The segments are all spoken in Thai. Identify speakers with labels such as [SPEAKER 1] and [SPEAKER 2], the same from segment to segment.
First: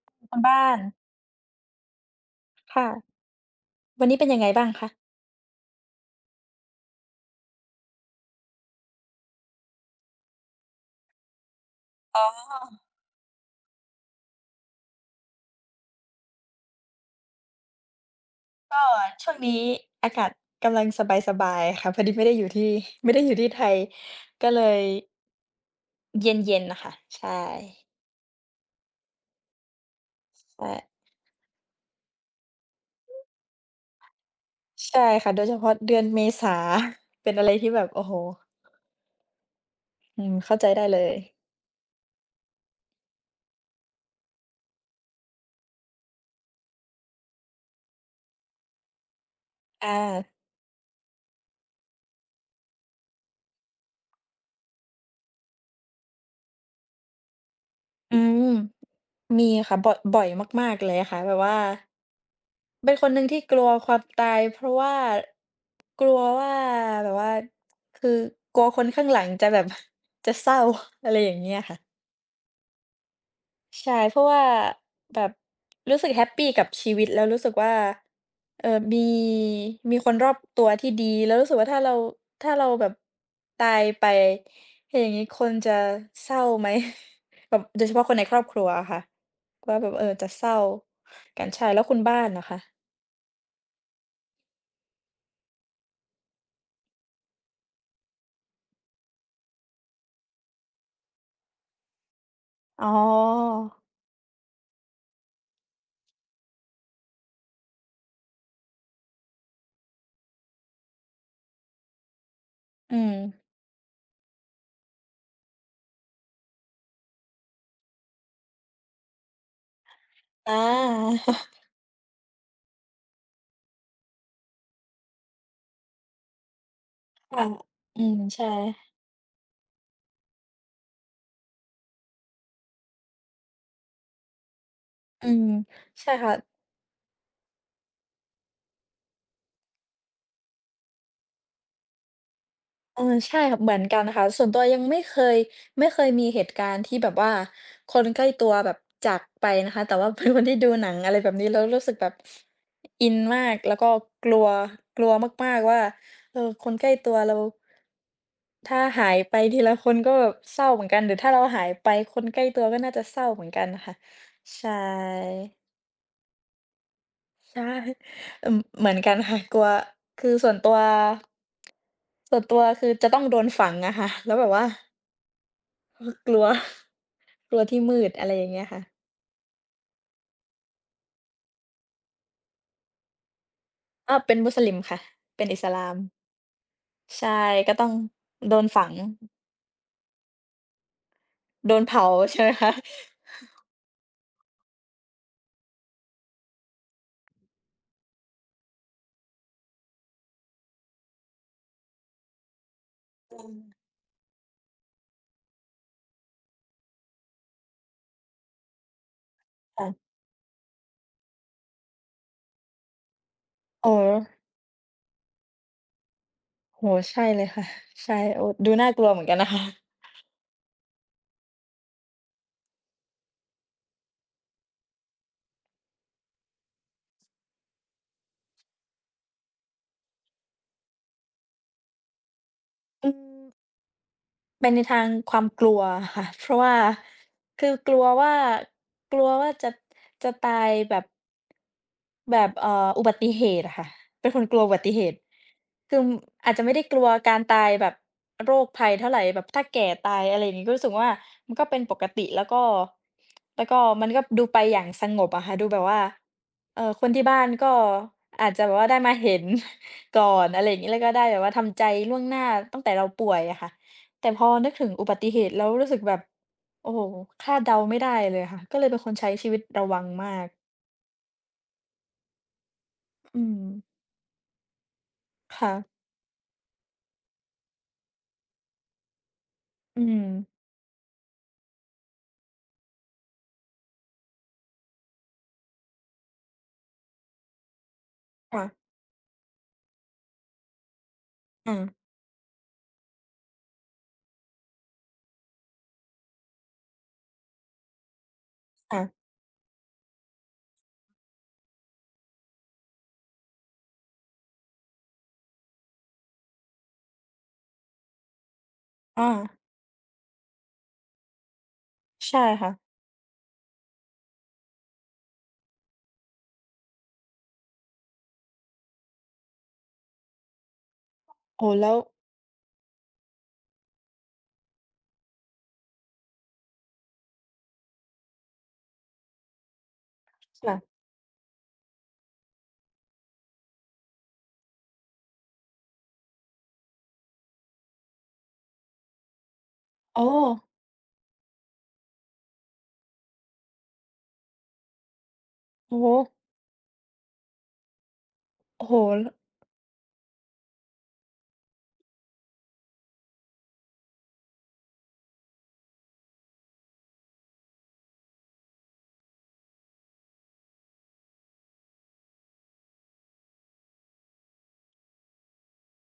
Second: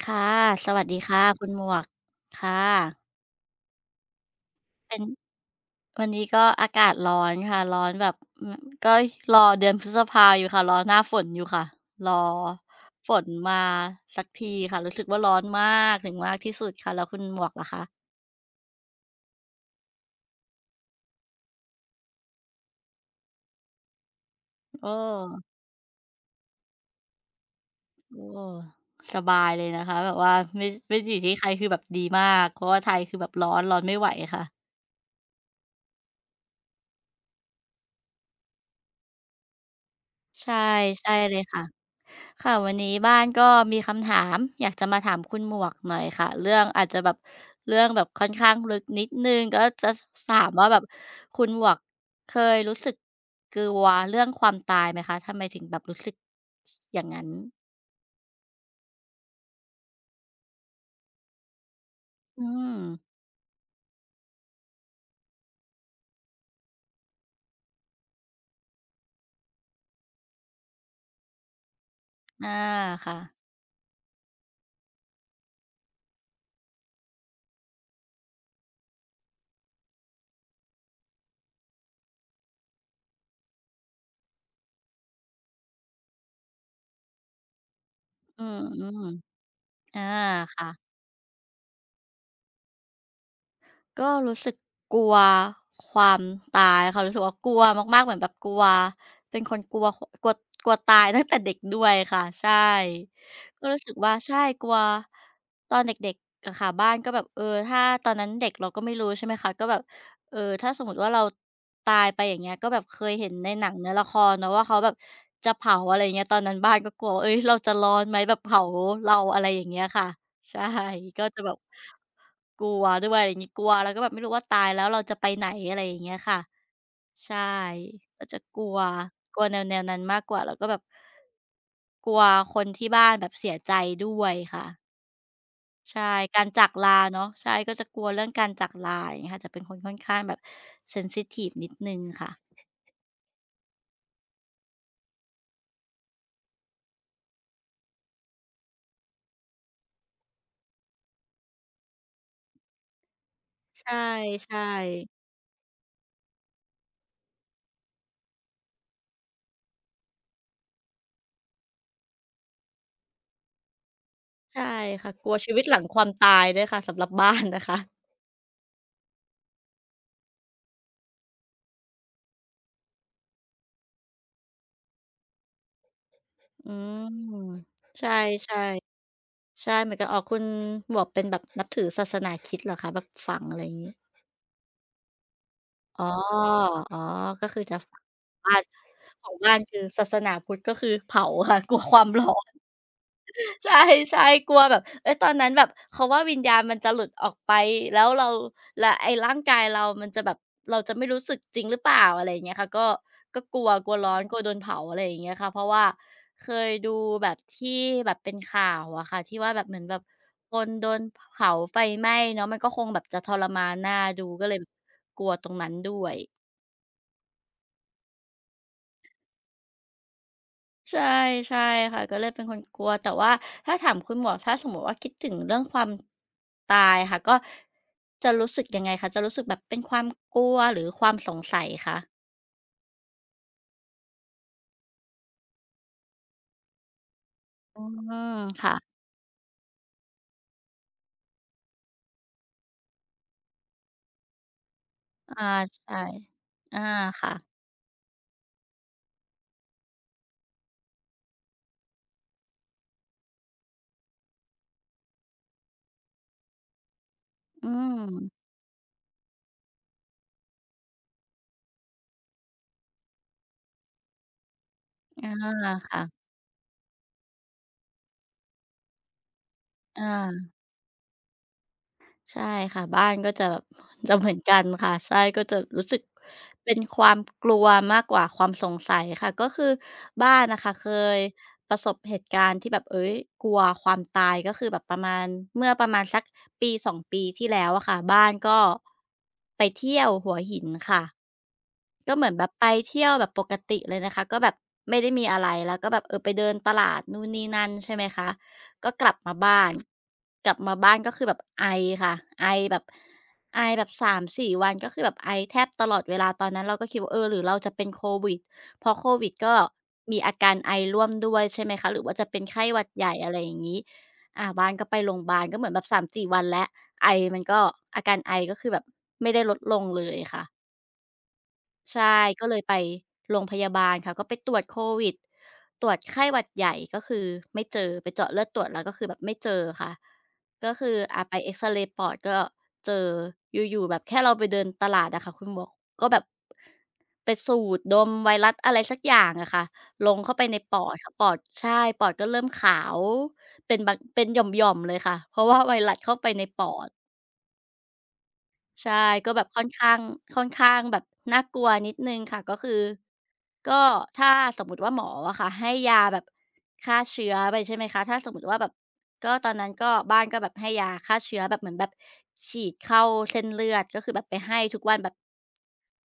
[SPEAKER 1] ค่ะ
[SPEAKER 2] ทางบ้า
[SPEAKER 1] ส
[SPEAKER 2] น
[SPEAKER 1] วัสดีค่ะคุณหมวกค่ะ
[SPEAKER 2] ค่ะวันนี้เป็นยังไงบ้างคะ
[SPEAKER 1] เป็นวันนี้ก็อากาศร้อนค่ะร้อนแบบก็รอเดือนพฤษภาอยู่ค่ะรอหน้าฝนอยู่ค่ะรอ
[SPEAKER 2] อ๋อ
[SPEAKER 1] ฝนมาสักทีค่ะรู้สึกว่าร้อนมากถึงมากที่สุดค่ะแล้วคุณหมวกล่ะคะ
[SPEAKER 2] ก็ช่วงนี้อากาศกำลังสบายๆค่ะพอดีไม่ได้อยู่ที่ ไม่ได้อยู่ที่ไทยก็เลย
[SPEAKER 1] โอ้
[SPEAKER 2] เย็นๆน่ะค่ะใช่
[SPEAKER 1] โอ้สบายเลยนะคะแบบว่าไม่
[SPEAKER 2] ใช่
[SPEAKER 1] ไม่ดอยู่ที่ใครคือแบบดีมากเพราะว่าไทยคือแบบร้อนร้อนไม่ไหวค่ะ
[SPEAKER 2] ใช่ค่ะโดยเฉพาะเดือนเมษา เป็นอะไรที่แบบโอ้โฮอืม
[SPEAKER 1] ใช่
[SPEAKER 2] เข้าใจได้เล
[SPEAKER 1] ใช่
[SPEAKER 2] ย
[SPEAKER 1] เลยค่ะ ค่ะวันนี้บ้านก็มีคำถามอยากจะมาถามคุณหมวกหน่อยค่ะเรื่องอาจจะแบบเรื่องแบบค่อนข้างลึกนิดหนึ่งก็จะ
[SPEAKER 2] อา
[SPEAKER 1] ถามว่าแบบคุณหมวกเคยรู้สึกกลัวเรื่องความตายไหมคะทำไมถึงแบบรู้สึกอย่างงั้น
[SPEAKER 2] อืมมีค่ะบ่อยมากๆเลยค่ะแบบว่า
[SPEAKER 1] อืม
[SPEAKER 2] เป็นคนหนึ่งที่กลัวความตายเพราะว่ากลัวว่าแบบว่าคือกลัวคนข้างหลังจะแบบ จะเศร้า อะไรอย่างเงี้ยค่ะ
[SPEAKER 1] อาค่ะ
[SPEAKER 2] ใช่เพราะว่าแบบรู้สึกแฮปปีกับชีวิตแล้วรู้สึกว่าเออมีมีคนรอบตัวที่ดีแล้วรู้สึกว่าถ้าเราถ้าเราแบบตายไปอย่างงี้คนจะเศร้าไหม แบบโดยเฉพาะคนในครอ
[SPEAKER 1] อื
[SPEAKER 2] บครัวอะค่ะ
[SPEAKER 1] ม
[SPEAKER 2] ว่าแบบ
[SPEAKER 1] ๆอา
[SPEAKER 2] เออจะเศร้า
[SPEAKER 1] ค่ะ
[SPEAKER 2] กันใช่แล้วคุณบ้านนะคะ
[SPEAKER 1] ก็รู้สึกกลัวความตายค่ะรู้สึกว่ากลัวมากๆเหมือนแบบกลัวเป็นคนกลัวขกลัวกลัวตายตั้งแต่เด็กด้วยค่ะใช่
[SPEAKER 2] อ๋อ
[SPEAKER 1] ก็รู้สึกว่าใช่กลัวตอนเด็กๆอะค่ะบ้านก็แบบเออถ้าตอนนั้นเด็กเราก็ไม่รู้ใช่ไหมคะก็แบบเออถ้าสมมุติว่าเราตายไปอย่างเงี้ยก็แบบเค
[SPEAKER 2] อืม
[SPEAKER 1] ยเห็นในหนังในละครเนาะว่าเขาแบบจะเผาอะไรอย่างเงี้ยตอนนั้นบ้านก็กลัวว่าเฮ้ยเราจะร้อนไหมแบบเผาเราอะไรอย่างเงี้ยค่ะ
[SPEAKER 2] อ
[SPEAKER 1] ใช่
[SPEAKER 2] า
[SPEAKER 1] ก็จะแบบกลัวด้วยอะไรอย่างงี้กลัวแล้วก็แบบไม่รู้ว่าตายแล้วเราจะไปไหนอะไรอย่างเงี้ยค่ะ ใช่
[SPEAKER 2] ค่ะอืม
[SPEAKER 1] ก็จะ
[SPEAKER 2] ใช่
[SPEAKER 1] กลัวกลัวแนวๆนั้นมากกว่าแล้วก็แบบกลัวคนที่บ้านแบบเสียใจด้วยค่ะ
[SPEAKER 2] อืม
[SPEAKER 1] ใช่
[SPEAKER 2] ใช่ค่ะ
[SPEAKER 1] การจากลาเนาะใช่ก็จะกลัวเรื่องการจากลาอย่างเงี้ยค่ะจะเป็นคนค่อนข้างแบบเซนซิทิฟนิดหนึ่งค่ะ
[SPEAKER 2] เออใช่ค่ะเหมือนกันค่ะส่วนตัวยังไม่เคยไม่เคยมีเหตุการณ์ที่แบบว่าคนใกล้ตัวแบบจากไปนะคะแต่ว่า เป็นคนที่ดูหนังอะไรแบบนี้แล้วรู้สึกแบบอินมาก แล้ว
[SPEAKER 1] ใช
[SPEAKER 2] ก็กลั
[SPEAKER 1] ่
[SPEAKER 2] วกลัว
[SPEAKER 1] ๆ
[SPEAKER 2] มากๆว่าเออคนใกล้ตัวเราถ้าหายไปทีละคนก็แบบเศร้าเหมือนกัน หรือถ้าเราหายไปคนใกล้ตัวก็น่าจะเศร้าเหมือนกันค่ะ
[SPEAKER 1] ใช่
[SPEAKER 2] ใช่
[SPEAKER 1] ค่ะกลัวชีวิตหลังความตายด้วยค่ะสำหรับบ้าน
[SPEAKER 2] ใช่
[SPEAKER 1] นะคะ
[SPEAKER 2] เอ่อเหมือนกันค่ะกลัวคือส่วนตัวส่วนตัวคือจะต้องโดนฝังอะค่ะแล้วแบบว่าเออกลัว
[SPEAKER 1] อืม
[SPEAKER 2] กลัวที่มื
[SPEAKER 1] ใช
[SPEAKER 2] ดอะไรอย่าง
[SPEAKER 1] ่
[SPEAKER 2] เงี้ยค่ะ
[SPEAKER 1] ๆ ใช่เหมือนกับอ๋อคุณหมวกเป็นแบบนับถือศาสนาคริสต์เหรอคะแบบฝังอะไรอย่างงี้
[SPEAKER 2] อ้าวเป็นมุสลิมค่ะเป็นอิสลาม
[SPEAKER 1] อ๋ออ๋อ
[SPEAKER 2] ใช่
[SPEAKER 1] ก็คือ
[SPEAKER 2] ก็
[SPEAKER 1] จะ
[SPEAKER 2] ต้อง
[SPEAKER 1] ฝัง
[SPEAKER 2] โด
[SPEAKER 1] บ้าน
[SPEAKER 2] นฝัง
[SPEAKER 1] ของบ้านคือศาสนาพุทธก็คือเผาค่ะ ก
[SPEAKER 2] โด
[SPEAKER 1] ลัว
[SPEAKER 2] น
[SPEAKER 1] ควา
[SPEAKER 2] เผา
[SPEAKER 1] มร้อ
[SPEAKER 2] ใช่ไหม
[SPEAKER 1] น
[SPEAKER 2] คะ
[SPEAKER 1] ใช่ใช่กลัวแบบเฮ้ยตอนนั้นแบบเขาว่าวิญญาณมันจะหลุดออกไปแล้วเราแล้วไอ้ร่างกายเรามันจะแบบเราจะไม่รู้สึกจริงหรือเปล่าอะไรอย่างเงี้ยค่ะก็ก็กลัวกลัวร้อนกลัวโดนเผาอะไรอย่างเงี้ยค่ะเพราะว่าเคยดูแบบที่แบบเป็นข่าวอะค่ะที่ว่าแบบเหมือน
[SPEAKER 2] ค่ะ
[SPEAKER 1] แบบคนโดนเผาไฟไหม้เนาะมันก็คงแบบจะทรมาน
[SPEAKER 2] อ๋อ
[SPEAKER 1] น่าดูก็เลยแบบกลัวตรงนั้นด้วย
[SPEAKER 2] โอ้โฮใช่เลยค่ะใช่โอ้ดูน่ากลัวเหมือนกันนะคะ
[SPEAKER 1] ใช่ใช่ค่ะก็เลยเป็นคนกลัวแต่ว่าถ้าถามคุณหมวกถ้าสมมุติว่าคิดถึงเรื่องความตายค่ะก็จะรู้สึกยังไงคะจะรู้สึกแบบเป็นความกลัวหรือความสงสัยคะ
[SPEAKER 2] อืมไปนในทางความกลัวค่ะเพราะว่าคือ
[SPEAKER 1] อื
[SPEAKER 2] กลัวว่า
[SPEAKER 1] มค่ะ
[SPEAKER 2] กลัวว่าจะจะตายแบบ แบบอุบัติเหตุอะค่ะเป็นคนกลัวอุบัติเหตุ
[SPEAKER 1] อา
[SPEAKER 2] คื
[SPEAKER 1] ใช่
[SPEAKER 2] ออาจจะไม่
[SPEAKER 1] อา
[SPEAKER 2] ได้กลัว
[SPEAKER 1] ค่ะ
[SPEAKER 2] การตายแบบโรคภัยเท่าไหรแบบถ้าแก่ตายอะไรอย่างนี้ก็รู้สึกว่ามันก็เป็นปกติแล้วก็แล้วก็มันก็ดูไปอย่างสงบอะค่ะดูแบบว่าเออคนที่บ้าน
[SPEAKER 1] อื
[SPEAKER 2] ก็
[SPEAKER 1] ม
[SPEAKER 2] อาจจะแบบว่าได้มาเห็น ก่อนอะไรอย่างนี้แล้วก็ได้แบบว่าทำใจล่วงหน้าตั้งแต่เราป่วยอะค่ะแต่พอนึกถึงอุบัติ
[SPEAKER 1] อา
[SPEAKER 2] เหตุแล้วรู้สึกแบบ
[SPEAKER 1] ค่ะ
[SPEAKER 2] โอ้โหคาดเดาไม่ได้เลยค่ะก็เลยเป็นคนใช้ชีวิตระวั
[SPEAKER 1] อ
[SPEAKER 2] งมาก
[SPEAKER 1] า ใช่ค่ะบ้านก็
[SPEAKER 2] อื
[SPEAKER 1] จะแบ
[SPEAKER 2] ม
[SPEAKER 1] บ จะเหมือนกันค่ะใช่ก็จะ
[SPEAKER 2] ค่ะ
[SPEAKER 1] รู้สึกเป็นความกลัวมากกว่าความสงสัยค่ะก็คือ
[SPEAKER 2] อื
[SPEAKER 1] บ้าน
[SPEAKER 2] ม
[SPEAKER 1] นะคะเคยประสบเหตุการณ์ที่แบบเอ้ยกลัวความตายก็คือแบบประมาณเมื่อประมาณสักปีสองปีที่แล้วอะค่ะบ้านก็
[SPEAKER 2] ค่ะ
[SPEAKER 1] ไปเที่ยวหัวหินค่ะ
[SPEAKER 2] อม
[SPEAKER 1] ก็เหมือนแบบไปเที่ยวแบบปกติเลยนะคะก็แบบไม่ได้มีอะไรแล้วก็แบบเออไปเดินตลาดนู่นนี่นั่นใช่ไหมคะก็
[SPEAKER 2] ค่ะ
[SPEAKER 1] กลับมาบ้านกลับมาบ้านก็คือแบบไอค่ะไอแบบไอแบบสามสี่วันก็คือแบบไอแทบตลอดเวลาตอนนั้นเราก็คิดว่าเออหรือเราจะเป็นโควิดเพราะโควิ
[SPEAKER 2] อา
[SPEAKER 1] ดก็มีอาการไอร่วมด้วยใช่ไหมคะหรือว่าจะ
[SPEAKER 2] ใช่
[SPEAKER 1] เป็นไข้หวัด
[SPEAKER 2] ค่ะ
[SPEAKER 1] ใหญ่อะไรอย่างงี้อ่าบ้านก็ไปโรงบาลก็เหมือนแบบสามสี่วันแล้วไอมันก็อาการไอก็คือแบบไม่ได้ลดลงเลยค่ะ
[SPEAKER 2] โอ้โฮแล้ว
[SPEAKER 1] ใช่ก็เลยไปโรงพยาบาลค่ะก็ไปตรวจโควิดตรวจไข้หวัดใหญ่ก็คือไม่เจอไปเจาะเลือดตรวจแล้วก็คือแบบไม่เจอค่ะก็
[SPEAKER 2] ค่ะ
[SPEAKER 1] คืออาไปเอกซเรย์ปอดก็เจออยู่ๆแบบแค่เราไปเดินตลาดอะค่ะคุณหมวกก็แบบไปสูดดมไวรัสอะไรสักอย่างอะค่ะลง
[SPEAKER 2] อ๋อ
[SPEAKER 1] เข้าไปในปอดค่ะปอดใช่ปอดก็เริ่มขาวเป็นบางเป็นหย่อมๆเลยค่ะเพราะว่าไวรั
[SPEAKER 2] โอ้
[SPEAKER 1] ส
[SPEAKER 2] โฮ
[SPEAKER 1] เข้าไปในปอด
[SPEAKER 2] โอ้
[SPEAKER 1] ใช่
[SPEAKER 2] โฮ
[SPEAKER 1] ก็แบบค่อนข้างแบบน่ากลัวนิดหนึ่งค่ะก็คือก็ถ้าสมมุติว่าหมออะค่ะให้ยาแบบฆ่าเชื้อไปใช่ไหมคะถ้าสมมุติว่าแบบก็ตอนนั้นก็บ้านก็แบบให้ยาฆ่าเชื้อแบบเหมือนแบบฉีดเข้าเส้นเลือดก็คือแบบไปให้ทุกวันแบบ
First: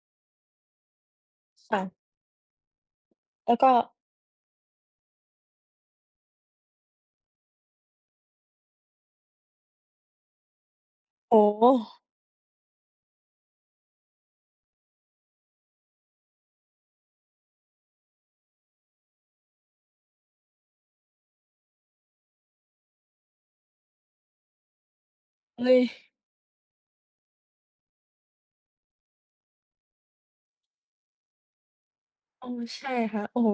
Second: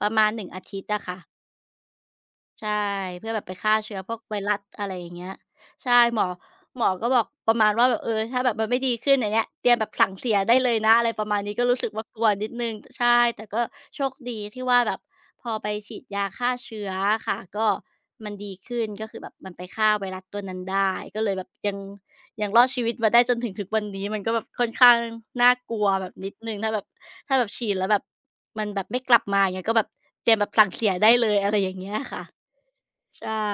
[SPEAKER 1] ประมาณ1 อาทิตย์อะค่ะ
[SPEAKER 2] ค่ะ
[SPEAKER 1] ใช่เพื่อแบบไป
[SPEAKER 2] แล้วก็
[SPEAKER 1] ฆ่าเชื้อพวกไวรัสอะไรอย่างเงี้ยใช่หมอหมอก็บอกประมาณว่าแบบถ้าแบบมันไม่ดีขึ้นอย่างเงี้ยเตรียมแบบสั่งเสียได้เลยนะอะไรประมาณ
[SPEAKER 2] โอ้
[SPEAKER 1] นี้
[SPEAKER 2] โฮ
[SPEAKER 1] ก็รู้สึกว่ากลัวนิดหนึ่งใช่แต่ก็โชคดีที่ว่าแบบพอไปฉีดยาฆ่าเชื้ออะค่ะก็มันดีขึ้นก็คือแบบมันไปฆ่าไวรัสตัวนั้นได้ก็เลยแบบยังรอดชีวิตมาได้จนถึงทุกวันนี้มันก็แบบค่อนข้างน่า
[SPEAKER 2] เฮ้
[SPEAKER 1] ก
[SPEAKER 2] ย
[SPEAKER 1] ลัวแบบนิดหนึ่งถ้าแบบฉีดแล้วแบบมันแบบไม่กลับมาอย่างเงี้ยก็แบบเตรียมแบบสั่งเสียได้เลยอะไรอย่างเงี้ยค่ะ
[SPEAKER 2] เออใช่ค่ะ
[SPEAKER 1] ใช่
[SPEAKER 2] โอ้โฮ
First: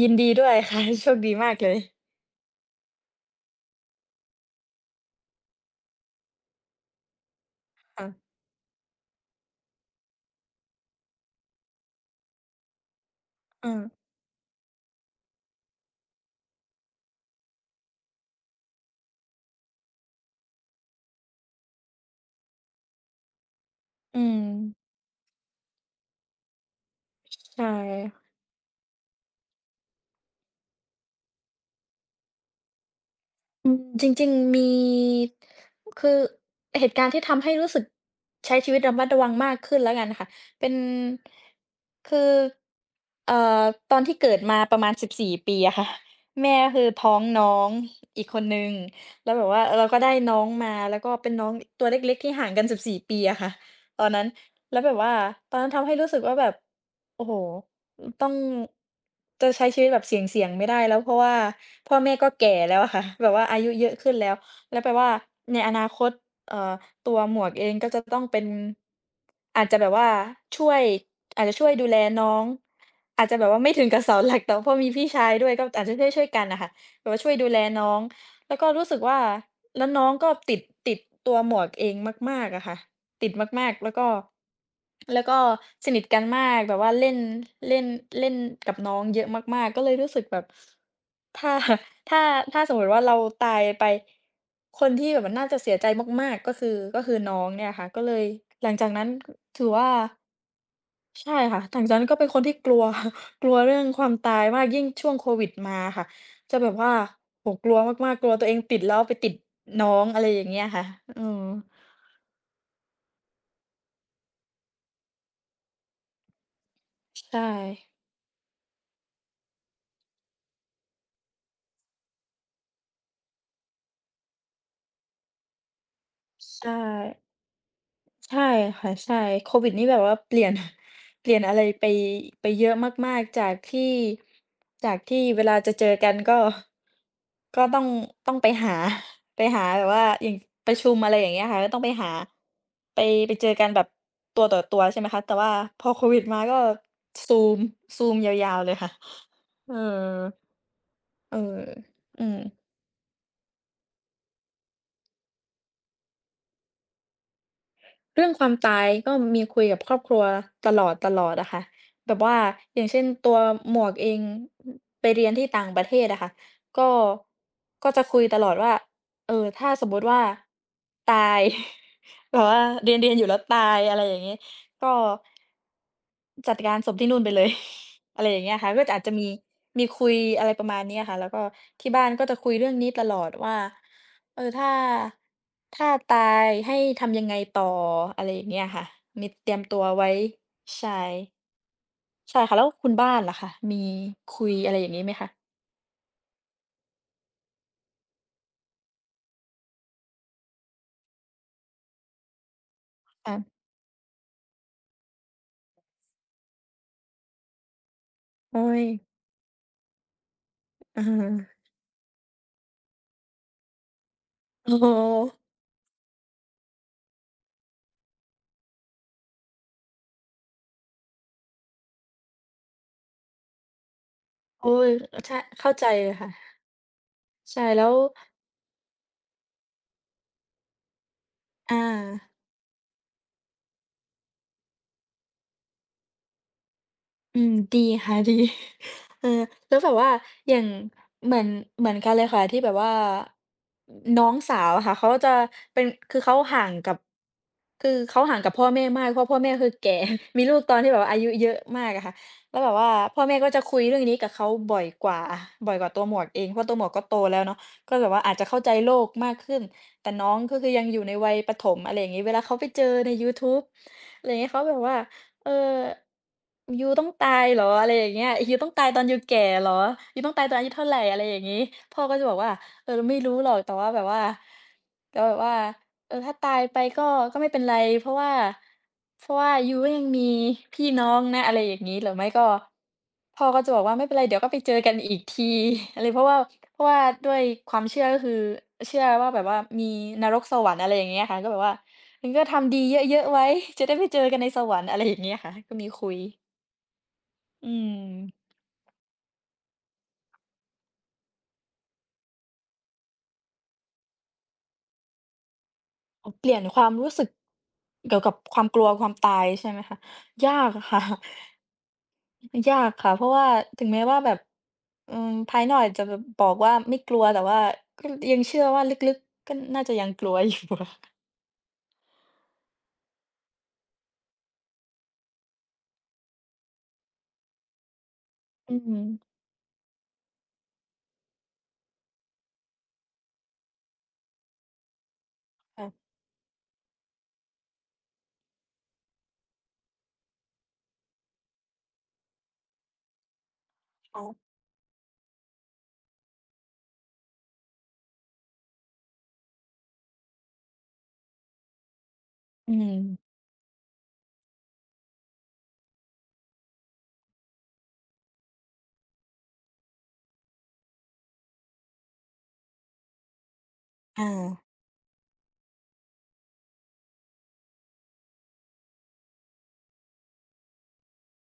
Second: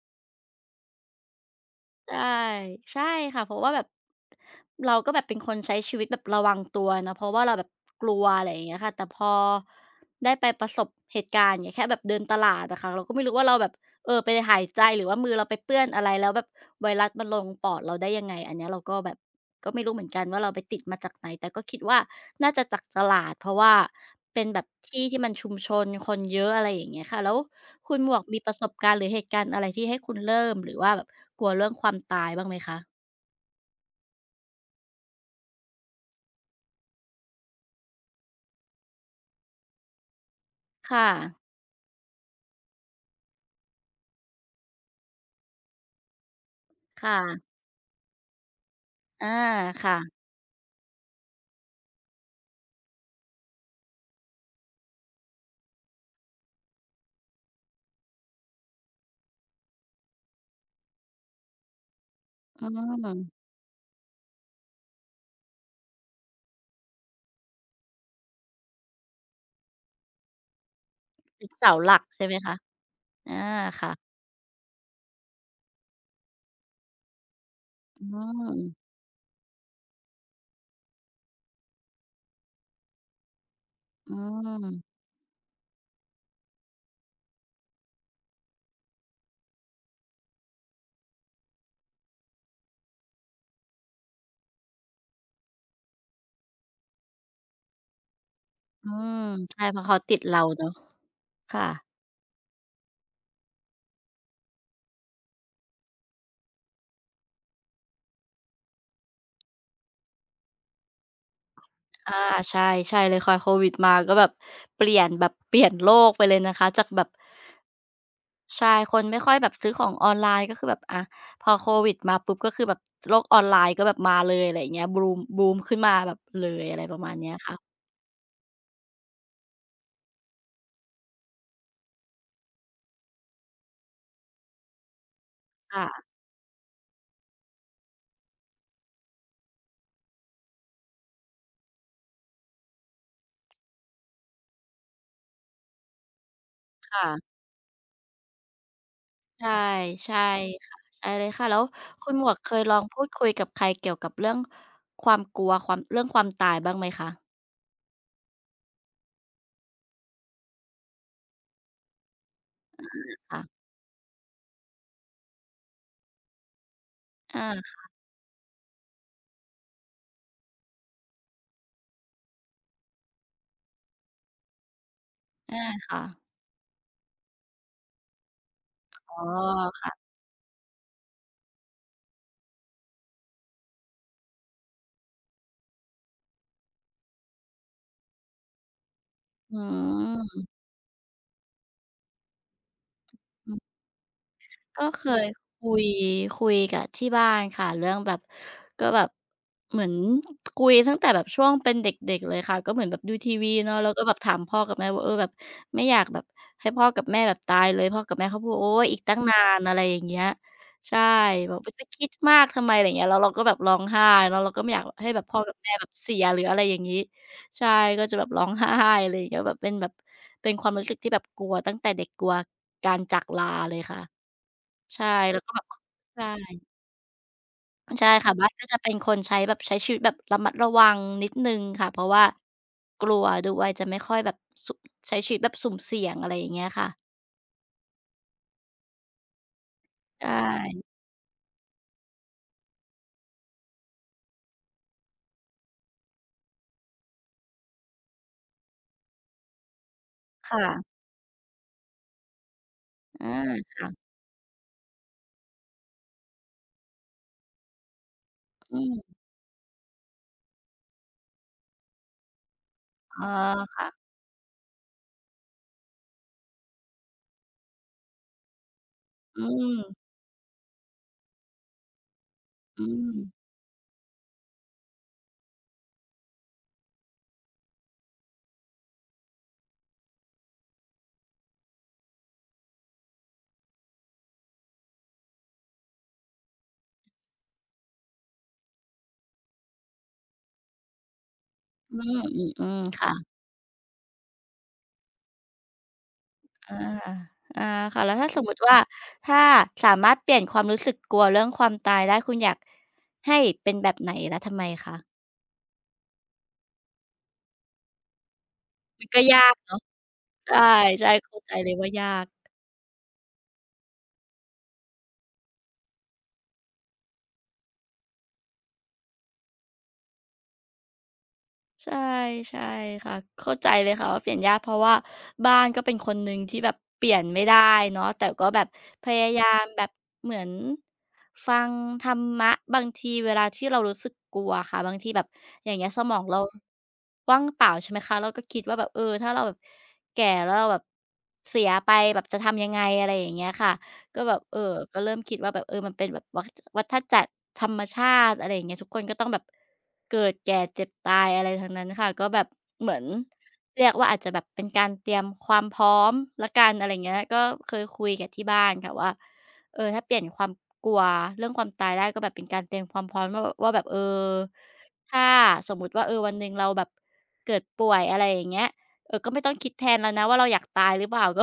[SPEAKER 2] ยินดีด้วยค่ะ โชคดีมากเลย
[SPEAKER 1] ใช่ใช่ค่ะเพราะว่าแบบเราก็แบบเป็นคนใช้ชีวิตแบบระวังตัวเนาะเพราะว่าเราแบบก
[SPEAKER 2] ค่ะ
[SPEAKER 1] ลัวอะไรอย่างเงี้ยค่ะแต่พอได้ไปประสบเหตุการณ์อย่างเงี้ยแค่แบบเดินตลาดอะค่ะเราก็ไม่รู้ว่าเรา
[SPEAKER 2] เอ
[SPEAKER 1] แบบ
[SPEAKER 2] อ
[SPEAKER 1] ไปหายใจหรือว่ามือเราไปเปื้อนอะไรแล้วแบบไวรัสมันลงปอดเราได้ยังไงอันเนี้ยเราก็แบบก็ไม่รู้เหมือนกันว่าเราไปติดมาจากไหนแต่ก็คิดว่าน่าจะจากตลาดเพราะว่า
[SPEAKER 2] อืม
[SPEAKER 1] เป็นแบบที่ที่มันชุมชนคนเยอะอะไรอย่างเงี้ยค่ะแล้ว
[SPEAKER 2] ใช่
[SPEAKER 1] คุณหมวกมีประสบการณ์หรือเหตุการณ์อะไรที่ให้คุณเริ่มหรือว่าแบบกลัวเรื่องความตายบ้างไหมคะ
[SPEAKER 2] อืมจริงๆมีคือเหตุการณ์ที่ทำให้รู้สึกใช้ชีวิตระมัดระวังมากขึ้นแล้วกันค่ะเป็น
[SPEAKER 1] ค่ะ
[SPEAKER 2] คือเอ่อตอนที่เกิดมาประมาณ14ปีอะค่ะแม่ก็คือท้อ
[SPEAKER 1] ค่ะ
[SPEAKER 2] งน้องอีกคนหนึ่งแล้
[SPEAKER 1] อา
[SPEAKER 2] วแบบว่าเราก็
[SPEAKER 1] ค่ะ
[SPEAKER 2] ได้น้องมาแล้วก็เป็นน้องตัวเล็กๆที่ห่างกัน14ปีอะค่ะตอนนั้นแล้วแบบว่าตอนนั้นทำให้รู้สึกว่าแบบโอ้โฮ ต้องจะใช้ชีวิตแบบเสี่ยงๆไม่ได้แล้วเพราะว่าพ่อแม่ก็แก่
[SPEAKER 1] อื
[SPEAKER 2] แล้วอะค่ะ
[SPEAKER 1] ม
[SPEAKER 2] แบบว่าอายุเยอะขึ้นแล้วแล้วแปลว่าในอนาคตเอ่อตัวหมวกเองก็จะต้องเป็นอาจจะแบบว่าช่วยอาจ
[SPEAKER 1] เป็น
[SPEAKER 2] จะช่วย
[SPEAKER 1] เสา
[SPEAKER 2] ดู
[SPEAKER 1] ห
[SPEAKER 2] แล
[SPEAKER 1] ลักใช่
[SPEAKER 2] น้
[SPEAKER 1] ไหม
[SPEAKER 2] อง
[SPEAKER 1] คะ
[SPEAKER 2] อาจ
[SPEAKER 1] อา
[SPEAKER 2] จะแบบว่าไม่ถึง
[SPEAKER 1] ค่ะ
[SPEAKER 2] กับเสาหลักแต่ว่าพอมีพี่ชายด้วยก็อาจจะได้ช่วยๆกันน่ะค่ะแบบว่าช่วยดูแลน้อง
[SPEAKER 1] อื
[SPEAKER 2] แล้ว
[SPEAKER 1] ม
[SPEAKER 2] ก็รู้สึกว่าแล้วน้องก็ติดติดตัวหมวกเองมากๆอะค่ะ ติดมากๆ แล้วก็
[SPEAKER 1] อืม
[SPEAKER 2] แล้วก็สนิทกันมากแบบว่าเล่นเล่นเล่นกับน้องเยอะมากๆก็เลยรู้สึกแบบถ้า ถ้าถ้าสมมุติว่าเราตายไปคนที่แบบว่าน่าจะเสียใจมากๆก็คือก็คือน้องเนี่ยค่ะก็เลยหลังจา
[SPEAKER 1] อื
[SPEAKER 2] กนั้น
[SPEAKER 1] มใช่
[SPEAKER 2] ถือ
[SPEAKER 1] เพราะ
[SPEAKER 2] ว่า
[SPEAKER 1] เขาติดเราเนาะ
[SPEAKER 2] ใช่ค่ะ
[SPEAKER 1] ค่ะ
[SPEAKER 2] หลังจากนั้นก็เป็นคนที่กลัว กลัวเรื่องความตายมากยิ่งช่วงโควิดมาค่ะจะแบบว่าโอ้โฮกลัวมากๆกลัวตัวเองติดแล้วไปติดน้องอะไรอย่างเงี้ยค่ะเออ
[SPEAKER 1] อาใช่ใช่เลยค่ะโควิดมาก็แบบเปลี่ยนแบบเปลี่ยนโลกไปเลยนะคะจากแบบ
[SPEAKER 2] ใช่
[SPEAKER 1] ใช่คนไม่ค่อยแบบซื้อของออนไลน์ก็คือแบบอาพอโควิดมาปุ๊บก็คือแบบโลกออนไลน์ก็แบบมาเลยอะไรอย่างเงี้ยบูมบูมขึ้นมาแบบเลยอะ
[SPEAKER 2] ใช่
[SPEAKER 1] ไรประมาณเนี้ยค่ะ
[SPEAKER 2] ใช่ค่ะใช่โควิดนี่แบบว่าเปลี่ยน เปลี่ยนอะไรไปไปเยอะมากๆจากที่จากที่เวลาจะเจอ
[SPEAKER 1] ค่ะ
[SPEAKER 2] กันก็ก็ต้องต้องไปหา ไปหาแบบว่าอย่างประชุมอะไรอย่างเงี้ยค่ะก็ต้องไปหาไปไปเจอกันแบบตัวต่อตัวใช่ไหมคะแต่ว่าพอโควิดมาก็ซู
[SPEAKER 1] ค่ะ
[SPEAKER 2] มซูมยาวๆเลยค่ะ
[SPEAKER 1] ใช่
[SPEAKER 2] เออ
[SPEAKER 1] ใช่ค่ะใช่เลย
[SPEAKER 2] เออ
[SPEAKER 1] ค่ะแล้วคุณ
[SPEAKER 2] อื
[SPEAKER 1] หมว
[SPEAKER 2] ม
[SPEAKER 1] กเคยลองพูดคุยกับใครเกี่ยวกับเรื่องความกลัวความเรื่องความตายบ้างไหมคะ
[SPEAKER 2] เรื่องความตายก็มีคุยกับครอบครัวตลอดๆอดอะค่ะแบบว่าอย่างเช่นตัว
[SPEAKER 1] ค่ะ
[SPEAKER 2] หมวกเองอไปเรียนที่ต่างประเทศอะค่ะก็
[SPEAKER 1] อา
[SPEAKER 2] ก็จะคุยตลอดว่าเออถ้าสมมุติว่าตาย แบบว่าเรียนๆอยู่แล้วตายอะไรอย่างงี้ก็
[SPEAKER 1] อาค่ะ
[SPEAKER 2] จัดการศพที่นู่นไปเลย อะไรอย่างเงี้ยค่ะก็จะอาจจะ
[SPEAKER 1] อ๋อ
[SPEAKER 2] มี
[SPEAKER 1] ค่ะ
[SPEAKER 2] คุยอะไรประมาณเนี้ยค่ะแล้วก็ที่บ้านก็จะคุยเรื่องนี้ตลอดว่าเออถ้าตายให้ทำยังไงต่ออะไรอย่างเงี้ยค่ะมีเตรี
[SPEAKER 1] อื
[SPEAKER 2] ยมตัวไว้
[SPEAKER 1] ม
[SPEAKER 2] ใช่ใช่ค่ะแล้วคุณบ้านล่ะคะมีคุยอะไร
[SPEAKER 1] ก็
[SPEAKER 2] อย่าง
[SPEAKER 1] เค
[SPEAKER 2] งี้ไหม
[SPEAKER 1] ย
[SPEAKER 2] คะ
[SPEAKER 1] คุยคุยกับที่บ้านค่ะเรื่องแบบก็แบบเหมือนคุยตั้งแต่แบบช่วงเป็นเด็กๆเลยค่ะก็เหมือนแบบดูที
[SPEAKER 2] ค่ะ
[SPEAKER 1] วีเนาะแล้วก็แบบถามพ่อกับแม่ว่าแบบไม่อยากแบบให้พ่อกับแม่แบบตายเลยพ่อกับแม่เขาพูด
[SPEAKER 2] โอ๊
[SPEAKER 1] โอ๊
[SPEAKER 2] ย
[SPEAKER 1] ยอีกตั้งนานอะไรอย่างเงี้ย ใช่
[SPEAKER 2] อะอ
[SPEAKER 1] บอกไปคิดมากทำไมอะไรอย่างเงี้ยแล้วเราก็แบบร้องไห้แล้วเราก็ไม่
[SPEAKER 2] โอ้
[SPEAKER 1] อยา
[SPEAKER 2] โฮ
[SPEAKER 1] กให้แบบพ่อกับแม่แบบเสียหรืออะไรอย่างงี้ใช่ก็จะแบบร้องไห้อะไรอย่างเงี้ยแบบเป็นความรู้สึกที่แบบกลัวตั้งแต่เด็กกลัวการจากลาเลยค่ะ
[SPEAKER 2] โอ๊ย
[SPEAKER 1] ใช่
[SPEAKER 2] ใช่
[SPEAKER 1] แล้วก็แบบ
[SPEAKER 2] เข้าใจเลยค่ะ
[SPEAKER 1] ใช่
[SPEAKER 2] ใช่แล้ว
[SPEAKER 1] ใช่ค่ะบ้านก็จะเป็นคนใช้แบบใช้ชีวิตแบบระมัดระวังนิดหนึ่ง
[SPEAKER 2] อ
[SPEAKER 1] ค่ะเพราะว่า
[SPEAKER 2] า
[SPEAKER 1] กลัวด้วยจะไม่ค่อยแบบสุใช้ชีวิตแบบสุ่มเสี่ยงอะไรอย่างเงี้ยค่ะ
[SPEAKER 2] อืมดีค่ะ ดีเออแล้วแบบว่า
[SPEAKER 1] ใช
[SPEAKER 2] อย่าง
[SPEAKER 1] ่
[SPEAKER 2] เหมือนเหมือนกันเลยค่ะที่แบบว่าน้องสาวอะค่ะเขาจะเป็นคือเขาห่างกับคือเขาห่างกับพ่อแม่มากเพราะพ่อแม่คือแก่ มีลูกตอนที่
[SPEAKER 1] ค่ะ
[SPEAKER 2] แบบว่าอายุเยอะมากอะค่ะแล้วแบบว่าพ่อ
[SPEAKER 1] อา
[SPEAKER 2] แม่ก็จะคุยเรื่อง
[SPEAKER 1] ค่ะ
[SPEAKER 2] นี้กับเขาบ่อยกว่าตัวหมวกเองเพราะตัวหมวกก็โตแล้วเนาะก็แบบว่าอาจจะเข้าใจ
[SPEAKER 1] อื
[SPEAKER 2] โลก
[SPEAKER 1] ม
[SPEAKER 2] มากขึ้นแต่น้องก็คือยังอยู่ในวัยประถมอะไรอย่างงี้เวลาเขาไปเจอใน
[SPEAKER 1] อ๋อ
[SPEAKER 2] ยูทูบ
[SPEAKER 1] ค่ะ
[SPEAKER 2] อะไรอย่างเงี้ยเขาแบบว่า เออยูต้องตายเหรออะไรอย่างเงี้ยยูต้องตายตอนยูแก่
[SPEAKER 1] อื
[SPEAKER 2] เหรอ
[SPEAKER 1] ม
[SPEAKER 2] ยูต้องตายตอนอายุเท่าไหรอะไรอย่างงี้พ่อก็จะบอกว่า
[SPEAKER 1] อื
[SPEAKER 2] เออ
[SPEAKER 1] ม
[SPEAKER 2] ไม่รู้หรอกแต่ว่าแบบว่าแต่แบบว่าเออถ้าตายไปก็ก็ไม่เป็นไรเพราะว่าเพราะว่ายูก็ยังมีพี่น้องนะอะไรอย่างงี้หรือไม่ก็พ่อก็จะบอกว่าไม่เป็นไรเดี๋ยวก็ไปเจอกันอีกทีอะไรเพราะว่าด้วยความเชื่อก็คือเชื่อว่าแบบว่ามีนรกสวรรค์อะไรอย่างเงี้ยค่ะก็แบบว่า
[SPEAKER 1] อืม
[SPEAKER 2] งัน
[SPEAKER 1] อ
[SPEAKER 2] ก็
[SPEAKER 1] ื
[SPEAKER 2] ทำดี
[SPEAKER 1] มๆค่ะ
[SPEAKER 2] เยอะๆไว้ จะได้ไปเจอกันในสวรรค์อะไรอย่างเงี้ยค่ะก็มีคุย
[SPEAKER 1] อาอา
[SPEAKER 2] อื
[SPEAKER 1] ค่ะแล้วถ้าส
[SPEAKER 2] ม
[SPEAKER 1] มมุติว่าถ้าสามารถเปลี่ยนความรู้สึกกลัวเรื่องความตายได้คุณอยากให้เป็นแบบไหนและทำไมคะ
[SPEAKER 2] อ๋อเปลี่ยนความรู้สึกเกี่ยวกับความกลัวค
[SPEAKER 1] มั
[SPEAKER 2] วา
[SPEAKER 1] น
[SPEAKER 2] ม
[SPEAKER 1] ก็
[SPEAKER 2] ตา
[SPEAKER 1] ยา
[SPEAKER 2] ย
[SPEAKER 1] ก
[SPEAKER 2] ใช่ไหม
[SPEAKER 1] เนาะ
[SPEAKER 2] คะ
[SPEAKER 1] ใ
[SPEAKER 2] ยากอะค่ะ
[SPEAKER 1] ช่ๆเข้าใจเลยว่ายาก
[SPEAKER 2] ยากค่ะเพราะว่าถึงแม้ว่าแบบภายนอกอาจจะแบบบอกว่าไม่กลัวแต่ว่าก็ยังเชื่อว่าลึกๆก็น่าจะยังกลัวอยู่อะ
[SPEAKER 1] ใช่ใช่ค่ะเข้าใจเลยค่ะว่าเปลี่ยนยากเพราะว่าบ้านก็เป็นคนหนึ่งที่แบบเปลี่ยนไม่ได้เนาะแต่ก็แบบ
[SPEAKER 2] อืม
[SPEAKER 1] พ ยายามแบบเหมือนฟังธรรมะบางทีเวลาที่เรารู้สึกกลัวค่ะบางทีแบบอย่างเงี้ยส
[SPEAKER 2] ค่ะ
[SPEAKER 1] มองเราว่างเปล่าใช่ไหมคะเราก็คิดว่าแบบเออถ้าเราแบบแก่แล้วเราแบบเสียไปแบบจะทำยังไงอะไรอย่างเงี้ยค่ะก็แบบเออก็เริ่มคิดว่าแบบเออมันเป็นแบบวัฏจักรธรรมชาติอะไรอย่างเงี้ยทุกคนก็ต้องแบบ เกิดแก่เจ็บตายอะไรทั้งนั้นค่ะก็แบบ
[SPEAKER 2] ื
[SPEAKER 1] เหมือน
[SPEAKER 2] ม
[SPEAKER 1] เรียกว่าอาจจะแบบเป็นการเตรียมความพร้อมละกันอะไรเงี้ยก็เคยคุยกับที่บ้านค่ะว่าเออถ้าเปลี่ยนความกลัวเรื่องความตายได้ก็แบบเป็นการเตรียมความพร้อมว่าแบบเออ
[SPEAKER 2] ค่ะ
[SPEAKER 1] ถ้าสมมุติว่าเออวันหนึ่งเราแบบเกิดป่วยอะไรอย่างเงี้ยเออก็ไม่ต้องคิดแทนแล้วนะว่าเราอยากตายหรือเปล่า ก็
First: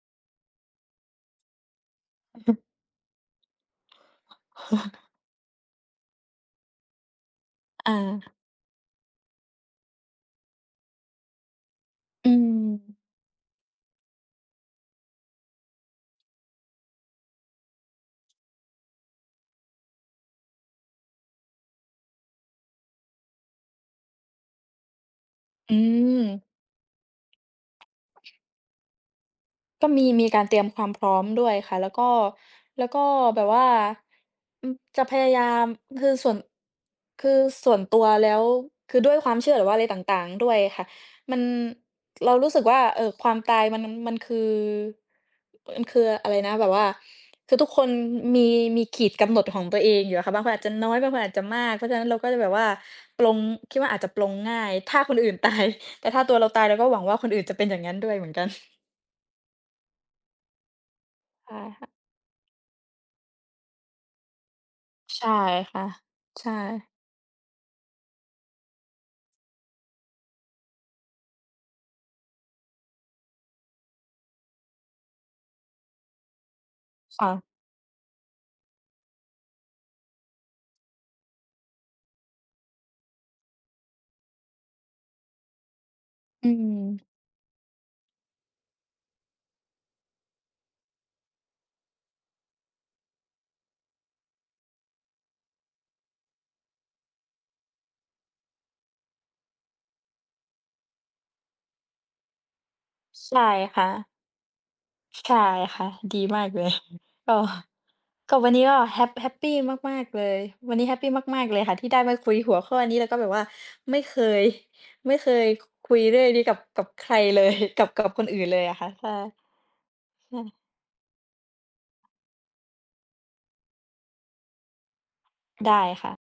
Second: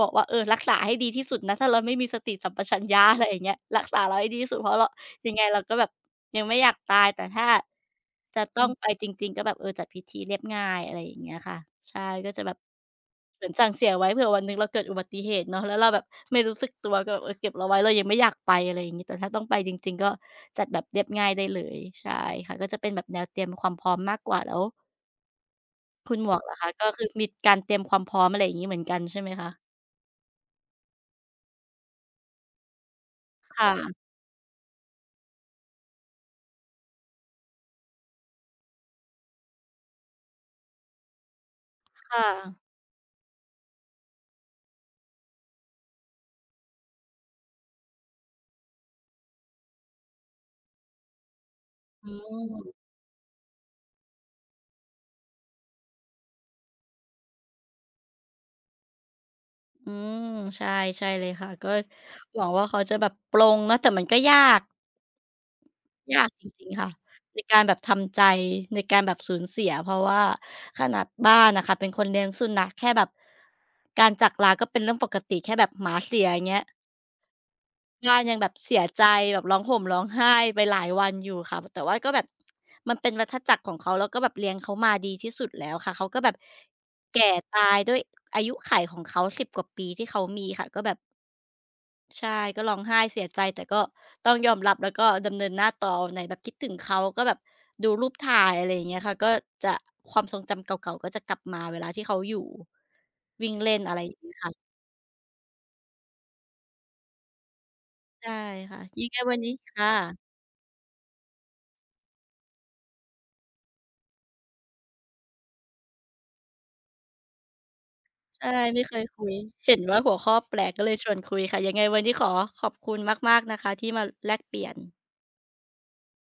[SPEAKER 1] บอกว่าเออรักษาให้ดีที่สุดนะถ้าเราไม่มีสติสั
[SPEAKER 2] อื
[SPEAKER 1] ม
[SPEAKER 2] ม
[SPEAKER 1] ปชัญญะอะไรอย่างเงี้ยรักษาเราให้ดีที่สุดเพราะเรา ยังไงเราก็แบบยังไม่อยากตายแต่ถ้า
[SPEAKER 2] อาอา
[SPEAKER 1] จะต้ออืงมไปจริงๆก็แบบจัดพิธีเรียบง่ายอะไรอย่างเงี้ยค่ะใช่ก็
[SPEAKER 2] อื
[SPEAKER 1] จะแบบ
[SPEAKER 2] ม
[SPEAKER 1] เหมือนสั่งเสียไว้เผื่อวันหนึ่งเราเกิดอุบัติเหตุเนาะแล้วเราแบบไม่รู้สึกตัวก็แบบเก็บเราไว้เรายังไม่อยากไปอะไรอย่างงี้แต่ถ้าต้องไปจริงๆก็จัดแบบเรียบง่ายได้เลยใช่ค่ะก็จะเป็นแบบแนวเตรียมความพร้อมมากกว่าแล้ว
[SPEAKER 2] อื
[SPEAKER 1] คุณห
[SPEAKER 2] ม
[SPEAKER 1] มวกล่ะคะก็คือมีการเตรียมความพร้อมอะไรอย่างงี้เหมือนกันใช่ไหมคะ
[SPEAKER 2] ก็มีการเตรียมความพร้อมด้วยค่ะแล้วก็แบบว่า
[SPEAKER 1] ค่ะ
[SPEAKER 2] จะพยายามคือส่วนคือส่วนตัวแล้วคือด้วยความเชื่อหรือว่าอะไรต่างๆด้วยค่ะมัน
[SPEAKER 1] ค่ะ
[SPEAKER 2] เรารู้สึกว่าความตายมันคือมันคืออะไรนะแบบว่าคือทุกคนมีขีดกำหนดของตัวเองอยู่อะค่ะบางคนอาจจะน้อยบางคนอาจจะมากเพราะฉะนั้
[SPEAKER 1] อื
[SPEAKER 2] นเราก็จะแบบว่า
[SPEAKER 1] ม
[SPEAKER 2] ปลงคิดว่าอาจจะปลงง่ายถ้าคนอื่นตายแต่ถ้าตัวเราตายเราก็หวังว่าคนอื่นจะเป็นอย่างงั้นด้วยเหมือนกัน
[SPEAKER 1] อืมใช่ใช่เลยค่ะก็
[SPEAKER 2] ค่ะ
[SPEAKER 1] หวังว่าเขาจะแบบปลงเนาะแต่มันก็ยาก
[SPEAKER 2] ใช่ค่ะ
[SPEAKER 1] ยากจ
[SPEAKER 2] ใช่
[SPEAKER 1] ริงๆค่ะในการแบบทำใจในการแบบสูญเสียเพราะว่าขนาดบ้านน่ะค่ะเป็นคนเลี้ยงสุนัขแค่แบบการจากลาก็เป็นเรื่องปกติแค่แบบหมาเสียอย่างเงี้ย
[SPEAKER 2] ค่ะ
[SPEAKER 1] บ้านยังแบบเสียใจแบบร้องห่มร้องไห้ไปหลายวันอยู่ค่ะแต่ว่าก็แบบมันเป็นวัฏจักรของเขาแล้วก็แบบเลี้ยงเขามาดีที่สุดแล้วค่ะเขาก็แบบ
[SPEAKER 2] อืม
[SPEAKER 1] แก่ตายด้วยอายุขัยของเขาสิบกว่าปีที่เขามีค่ะก็แบบ ใช่ก็ร้องไห้เสียใจแต่ก็ต้องยอมรับแล้วก็ดำเนินหน้าต่อวันไหนแบบคิดถึงเขาก็แบบดูรูปถ่ายอะไรอย่างเงี้ยค่ะก็จะความทรงจำเก่าๆก็จะกลับมาเวลาที่เขาอยู่
[SPEAKER 2] ใช่
[SPEAKER 1] วิ่งเล่น
[SPEAKER 2] ค่ะ
[SPEAKER 1] อะไรอย่างงี้ค่ะ
[SPEAKER 2] ใช่ค่ะดีมากเลยก็
[SPEAKER 1] ใช่
[SPEAKER 2] ก็วันนี้ก็
[SPEAKER 1] ค่ะ
[SPEAKER 2] แฮ
[SPEAKER 1] ยั
[SPEAKER 2] ป
[SPEAKER 1] งไง
[SPEAKER 2] แฮป
[SPEAKER 1] วัน
[SPEAKER 2] ปี
[SPEAKER 1] นี้ค่ะ
[SPEAKER 2] มากๆเลยวันนี้แฮปปีมากๆเลยค่ะที่ได้มาคุยหัวข้อนี้แล้วก็แบบว่าไม่เคยไม่เคยคุยเรื่องนี้กับใครเลยกับคนอื่น
[SPEAKER 1] ใช่
[SPEAKER 2] เลยอะ
[SPEAKER 1] ไม่
[SPEAKER 2] ค่ะ
[SPEAKER 1] เคย
[SPEAKER 2] ใช่
[SPEAKER 1] คุยเห็นว่าหัวข้อ
[SPEAKER 2] ใช่
[SPEAKER 1] แปลกก็เลยชวนคุยค่ะยังไงวันนี้ขอขอบคุณมากๆนะคะที่มาแลกเปลี่ยน
[SPEAKER 2] ได้ค่ะ